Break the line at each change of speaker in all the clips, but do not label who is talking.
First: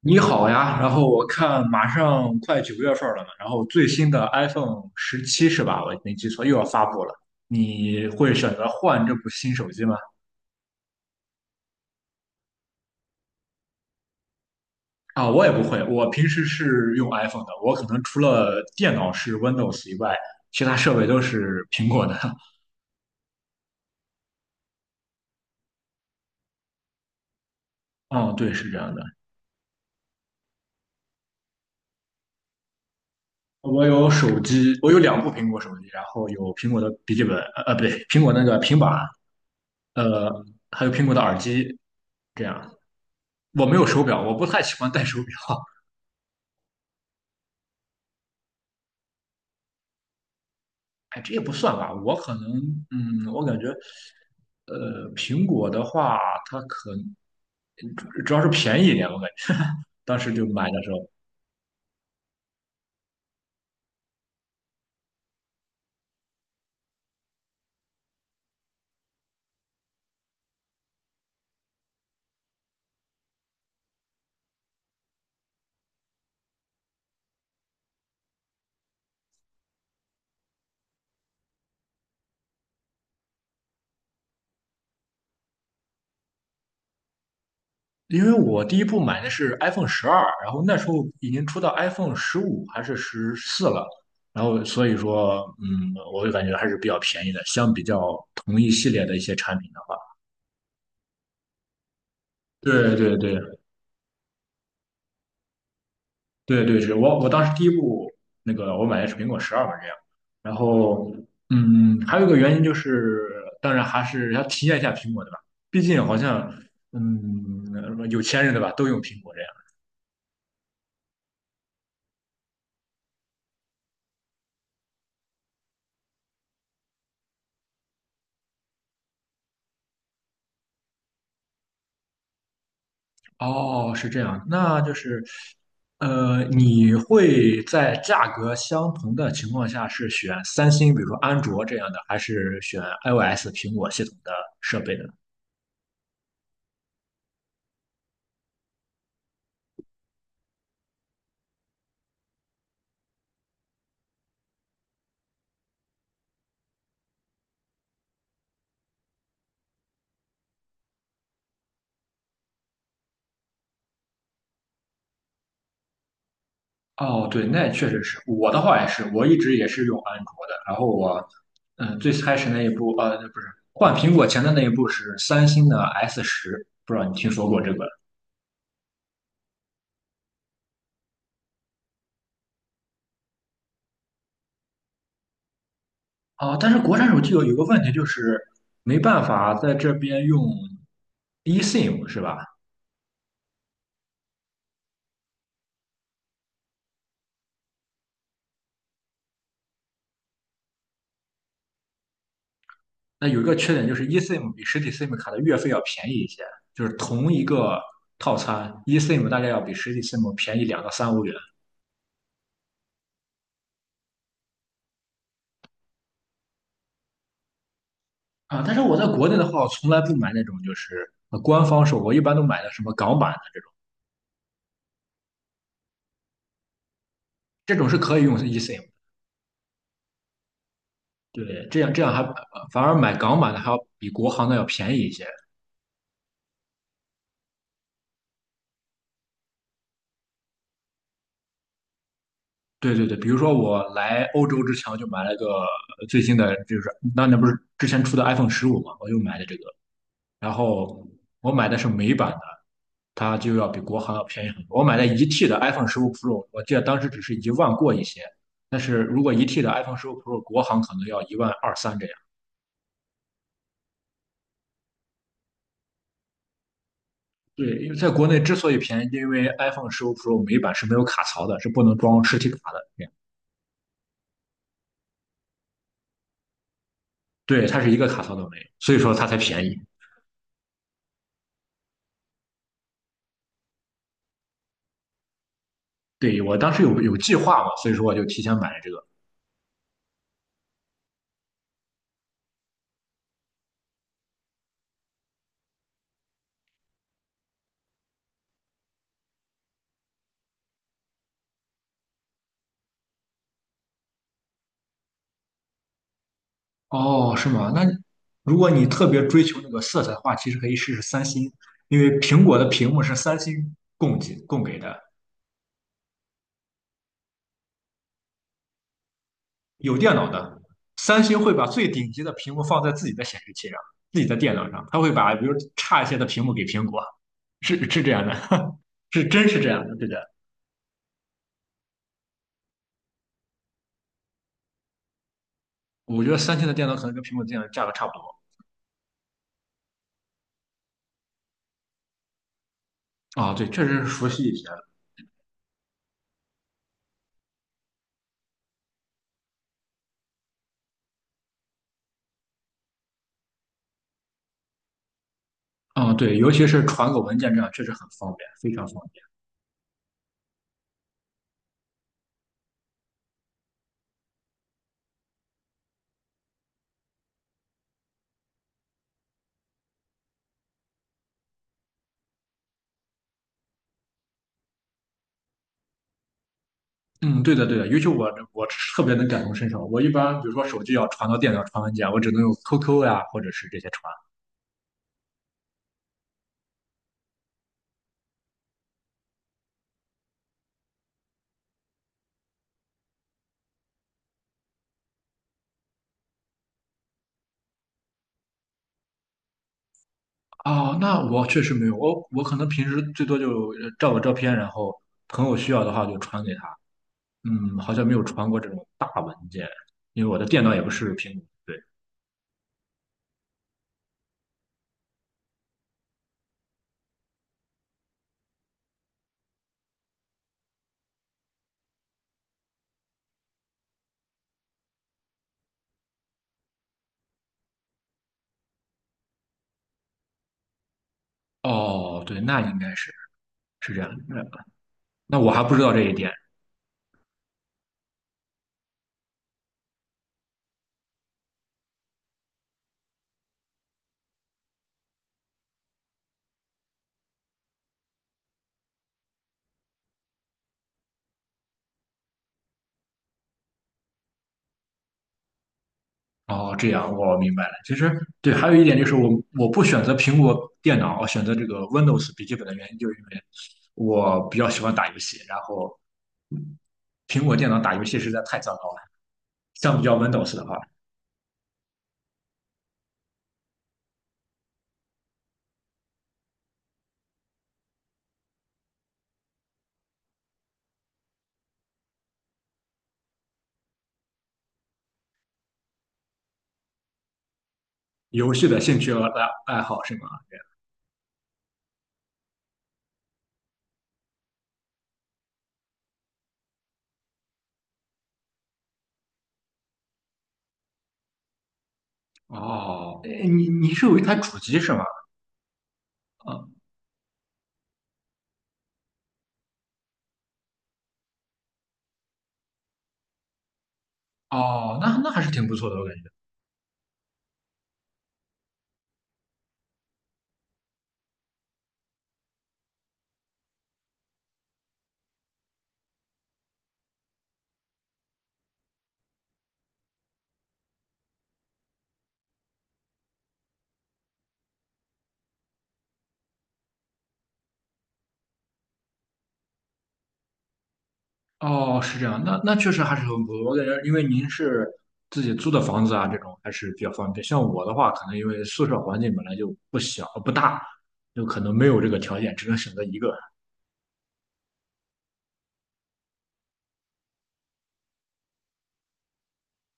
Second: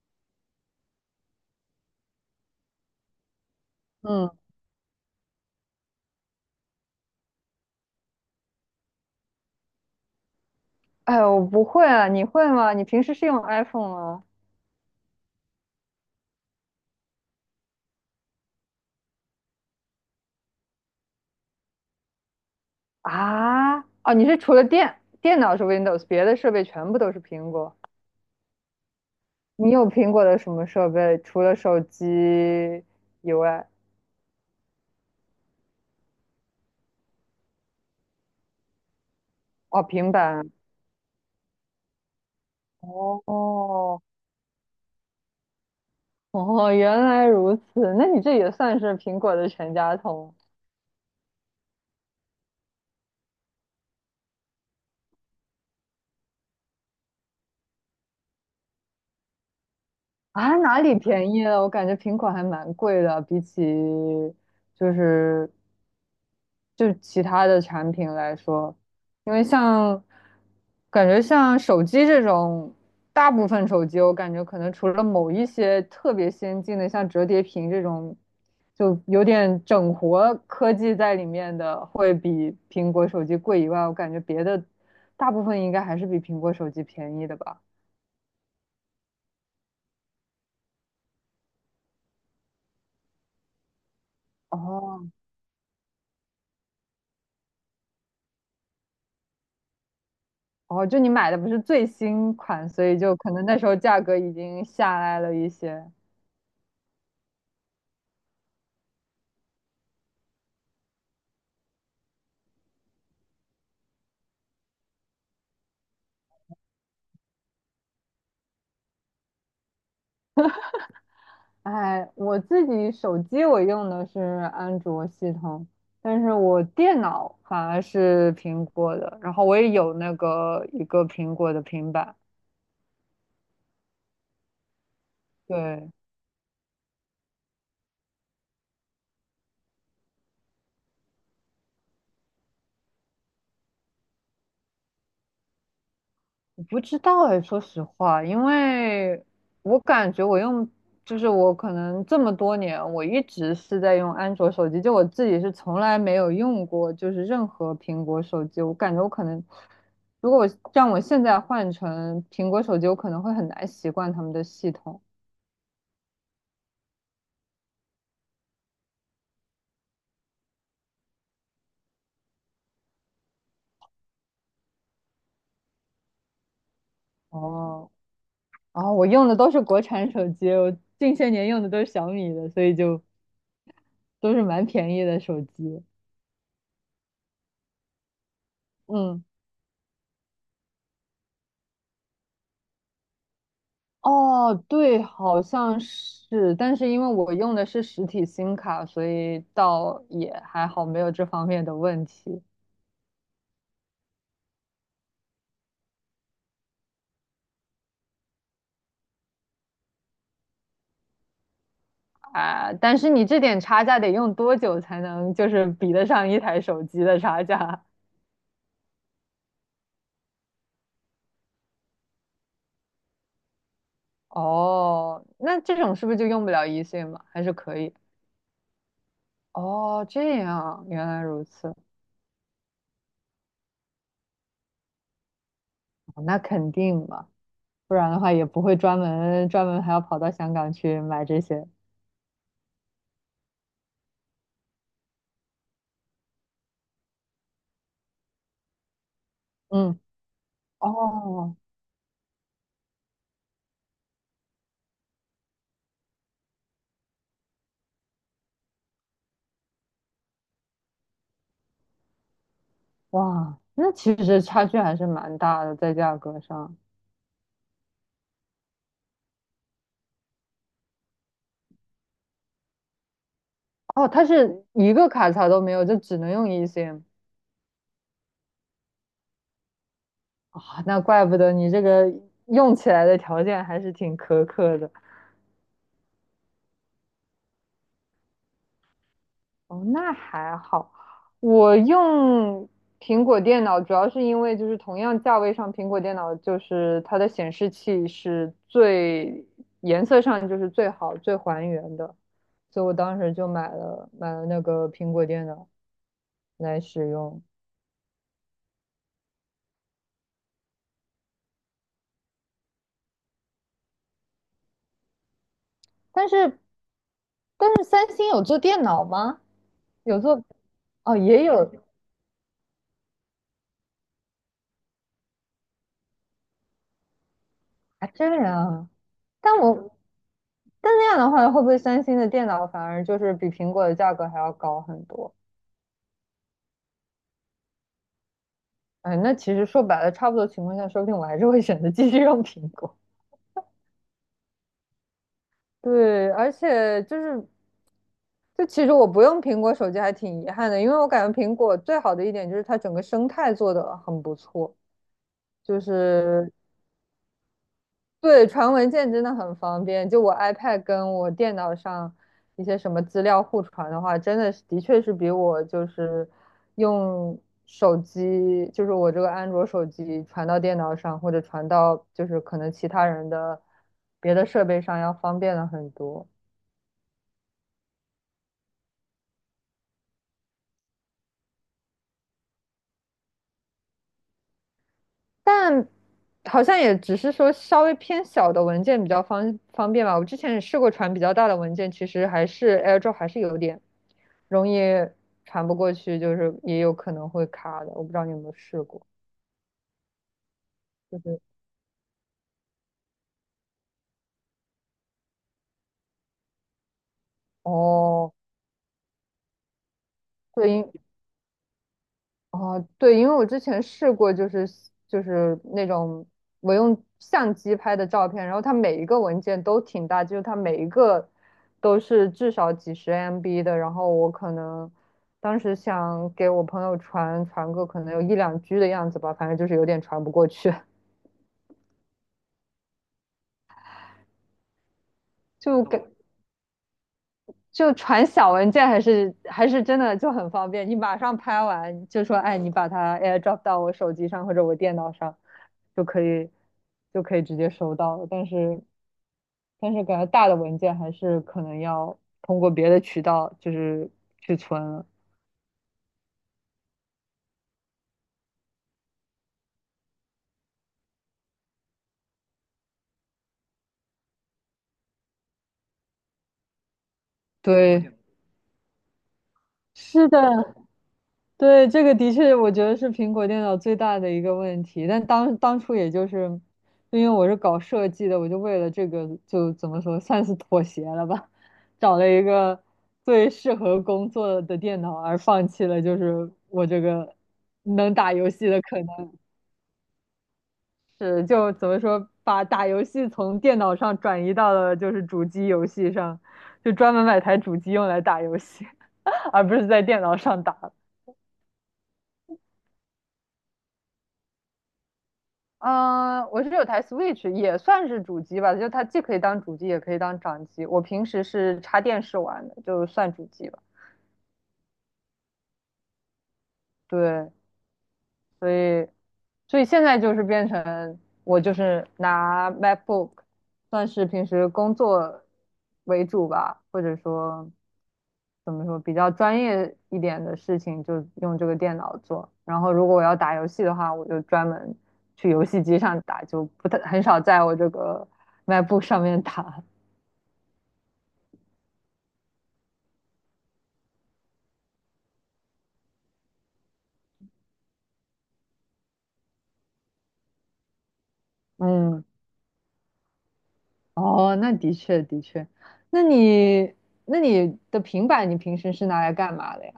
你好呀，然后我看马上快9月份了嘛，然后最新的
嗯，
iPhone 17是吧？我没记错，又要发布了。你会选择换这部新手机吗？
哎，我不会啊，你会吗？你平时是用 iPhone 吗？
啊，我也不会，我平时是用 iPhone 的，我可能除了电脑是 Windows 以外，其他设备都是苹果的。
啊，哦，你是除了电脑是 Windows，别的设备全部都是苹果。
嗯，对，是这样的。
你有苹果的什么设备？除了手机以外，
我有手机，我有2部苹果手机，然后有苹果的笔记本，不对，苹果那个平板，
哦，平
呃，
板。
还有苹果的耳机，这样。我没有
哦
手表，我不太喜欢戴手表。
哦，原来如此，那你这也算是苹果的全家桶
哎，这也不算吧，我可能，我感觉，苹果的话，它主要是便宜一点，我感觉当时就
啊？
买
哪
的时
里
候，
便宜了？我感觉苹果还蛮贵的，比起就是就是其他的产品来说，因为像感觉像手机这种，大部分手机我感觉可能除了某一些特别先进的，像折叠屏这种，就有点整活科技在里面的，会比苹果手机贵以外，我感觉别的大部分应该还是比苹果手机便宜的吧。
因为我第一部买的是 iPhone 十二，然后那时候已经出到 iPhone 十五还是14了，然后所以
哦
说，我就感觉还是比较便宜的，相比较同一系列的一些产品的话，
哦，就你买的不是最新款，所
对
以就
对
可
对，
能那时候价格已经下来了一些。
对对，是我当时第一部那个我买的是苹果十二嘛，这样。然后，还有一个原因就是，当然还是要体验一下苹果，的吧？毕竟好像，有钱人对吧，都用苹果这样。
哎，我自己手机我用的是安卓系统，但是我电脑反而是苹果的，然后我也有那个一个苹果的平板。
哦，是这样，那就是，
对，
你会在价格相同的情况下是选三星，比如说安卓这样的，还是选 iOS 苹果系统的设备呢？
我不知道哎，说实话，因为我感觉我用，就是我可能这么多年，我一直是在用安卓手机，就我自己是从来没有用过，就是任何苹果手机，我感觉我可能。如果我让我现在换成苹果手机，我可能会很难习惯他们的系统。
哦，对，那确实是我的话也是，我一直也是用安卓的。然后我，最开始那一部，不是换苹果前的那一部是三星的 S10，不知道你听说过这个？
哦，啊，我用的都是国产手机，我近些年用的都是小米的，所以就都是蛮便宜的手机。
啊？但是国产手机有个问题就是没办
嗯，
法在这边用 eSIM 是吧？
哦，对，好像是，但是因为我用的是实体 SIM 卡，所以倒也还好，没有这方面的问题
那有一个缺点就是 eSIM 比实体 SIM 卡的月费要便宜一些，就是同一个套餐，eSIM 大概要比实体 SIM 便宜2到3欧元。
啊。但是你这点差价得用多久才能就是比得上一台手机的差价？
啊，但是我在国内的话，我从来不买那种就是官方售，我一般都买的什么港版的这种，
哦，那这种是不是就用不了一岁嘛？还是
这
可
种
以？
是可以用 eSIM 的。
哦，这样，原来如
对，
此，
这样还反而买港版的还要比国行的要便宜一些。
哦那肯定嘛。不然的话也不会专门还要跑到香港去买这些。
对对对，比如说我来欧洲之前，我就买了个最新的，就是那不是之前出的 iPhone 十五嘛，我又买的这个，
嗯，
然后我
哦，
买的是美版的，它就要比国行要便宜很多。我买的一 T 的 iPhone 十五 Pro，我记得当时只是一万过一些，但是如果一 T 的 iPhone 十五 Pro 国行可能要一万二三这样。
哇，那其实差距还是蛮大的，在价格上。
对，因为在国内之所以便宜，因为 iPhone 十五 Pro 每一版是没有卡槽的，是不能装实体卡的。这样
哦，它是一个卡槽都没有，就只能用 e s m
对，它是一个卡槽都没有，所以说它才便宜。
啊，那怪不得你这个用起来的条件还是挺苛刻的。
对，我当时有计划嘛，所以说我就提前买了这个。
哦，那还好。我用苹果电脑主要是因为就是同样价位上，苹果电脑就是它的显示器是最颜色上就是最好最还原的，所以我当时就买了那个苹果电脑来使
哦，
用。
是吗？那如果你特别追求那个色彩的话，其实可以试试三星，因为苹果的屏幕是三星供给的，
但是但是三星有做电脑吗？
有电
有
脑
做
的，
哦，
三星
也
会把
有
最顶级的屏幕放在自己的显示器上，自己的电脑上，它会把比如差一些的屏幕给苹果，是
啊，
这样
这
的，
样。
是真
但
是这样的，
我
对的。
但那样的话，会不会三星的电脑反而就是比苹果的价格还要高很多？
我觉得三星的电脑可能跟苹果电脑价格差不多。
哎，那其实说白了，差不多情况下，说不定我还是会选择继续用苹果。
啊，对，确实是熟悉一些。
对，而且就是，就其实我不用苹果手机还挺遗憾的，因为我感觉苹果最好的一点就是它整个生态做得很不错，就
啊，对，尤
是
其是传个文件这样，确实很方
对，
便，非
传
常
文
方
件
便。
真的很方便。就我 iPad 跟我电脑上一些什么资料互传的话，真的是的确是比我就是用手机，就是我这个安卓手机传到电脑上，或者传到就是可能其他人的别的设备上要方便了很多。
嗯，对的，对的，尤其我特别能感同身受。我一般比如说手机要传到电脑传文件，我只能用 QQ 呀，或者是这些传。
但好像也只是说稍微偏小的文件比较方便吧。我之前也试过传比较大的文件，其实还是 AirDrop 还是有点容易传不过去，就是也有可能会卡的。我不知道你有没有试过，
啊。
就
那
是
我确实没有，我可能平时最多就照个照片，然后朋友需要的话就传给他。好像没有
哦，
传过这种大文件，因为我的电
对，
脑也不是苹果。对，
哦，对，因为我之前试过，就是就是那种我用相机拍的照片，然后它每一个文件都挺大，就是它每一个都是至少几十 MB 的，然后我可能当时想给我朋友传个可能有一两 G 的样子吧，反正就是有点传不过去，
哦，对，那应该是这样的。那我 还不知
就
道这
给。
一点。
就传小文件还是真的就很方便，你马上拍完就说，哎，你把它 AirDrop 到我手机上或者我电脑上，就可以就可以直接收到了。但是感觉大的文件还是可能要通过别的渠道就是去存了。
哦，这样我明白了。其实对，还有一点就是我不选择苹果电脑，我选择这个 Windows 笔记本的原因，就是因为我比较喜欢打游戏，然后苹果电脑打游
对，
戏实在太糟糕了。相比较
是
Windows 的
的，
话，
对，这个的确，我觉得是苹果电脑最大的一个问题。但当初也就是，就因为我是搞设计的，我就为了这个就怎么说，算是妥协了吧，找了一个最适合工作的电脑，而放弃了就是我这个能打游
游
戏
戏的
的
兴
可
趣和
能
爱好是吗？
是就怎么说，把打游戏从电脑上转移到了就是主机游戏上，就专门买台主机用来打游戏，而不是在电脑上打。
哦，诶你是有一台主机是吗？
嗯，我是
嗯，
有台 Switch，也算是主机吧，就它既可以当主机，也可以当掌机。我平时是插电视玩的，就算主机吧。
哦，那还是挺不错的，我感觉。
对，所以，所以现在就是变成我就是拿 MacBook，算是平时工作为主吧，或者说怎么说比较专业一点的事情就用这个电脑做。然后如果我要打游戏的话，我就专门去游戏机上打，就不太很少在我这个 MacBook 上面打。
哦，是这样，那确实还是很不错。我感觉，因为您是自己租的房子啊，这种还是比较方便。像我的话，可能因为宿舍环境本来就不大，就可能没有这个
嗯，
条件，只能选择一个。
哦，那的确的确，那你那你的平板你平时是拿来干嘛的呀？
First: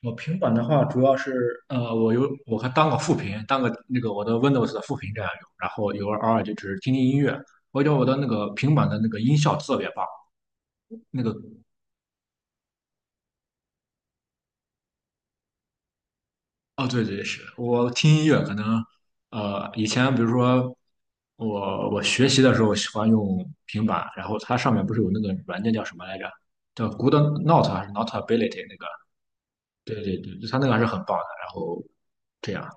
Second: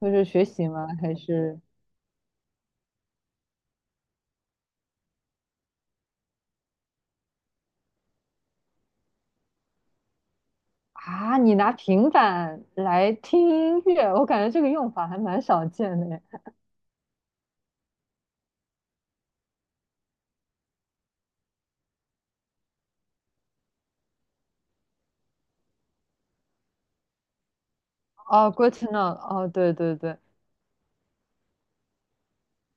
就
我
是
平
学
板的
习
话，
吗？
主
还
要是
是
我还当个副屏，当个那个我的 Windows 的副屏这样用，然后有偶尔就只是听听音乐。我觉得我的那个平板的那个音效特别棒，那个
啊，你拿平板来听音乐？我感觉这个用法还蛮少见的耶
哦，对对是，我听音乐可能，以前比如说我学习的时候喜欢用平板，然后它上面不是有那个软件叫什么来着？叫 Good Note 还是
哦 g
Notability
r e
那个？
t n o know。哦，对对
对对
对，
对，它那个还是很棒的。然后这样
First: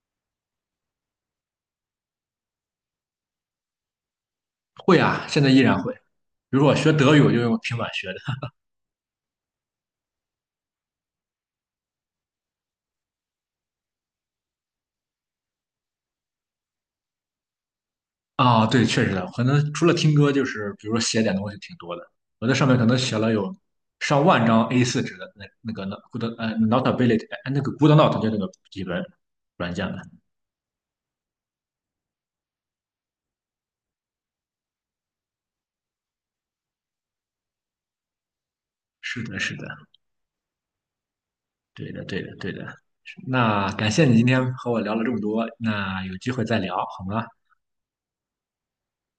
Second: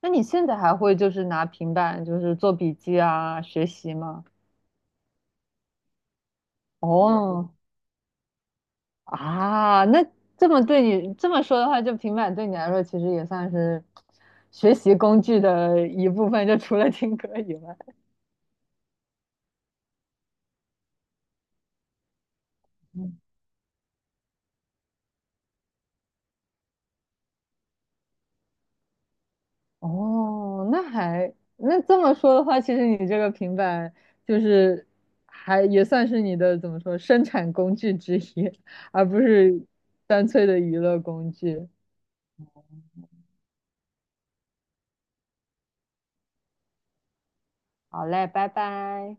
那你现在还会就是拿平板就是做笔记啊，学习吗？
会啊，现在依然会。比如说我学德语，我就
哦，
用平板学的。
啊，那这么对你这么说的话，就平板对你来说其实也算是学习工具的一部分，就除了听歌以外。
啊，对，确实的，可能除了听歌，就是比如说写点东西挺多的。我在上面可能写
嗯
了有上万张 A4 纸的那个 Good Notability 那个 Good Note 就那个笔记本软件的。
哦，那这么说的话，其实你这个平板就是还也算是你的怎么说生产工具之一，而不
是的，是
是
的，
单粹的娱乐工具。
对的，对的，对的。那感谢你今天和我聊了这么多，那有机会再聊好吗？
好嘞，拜拜。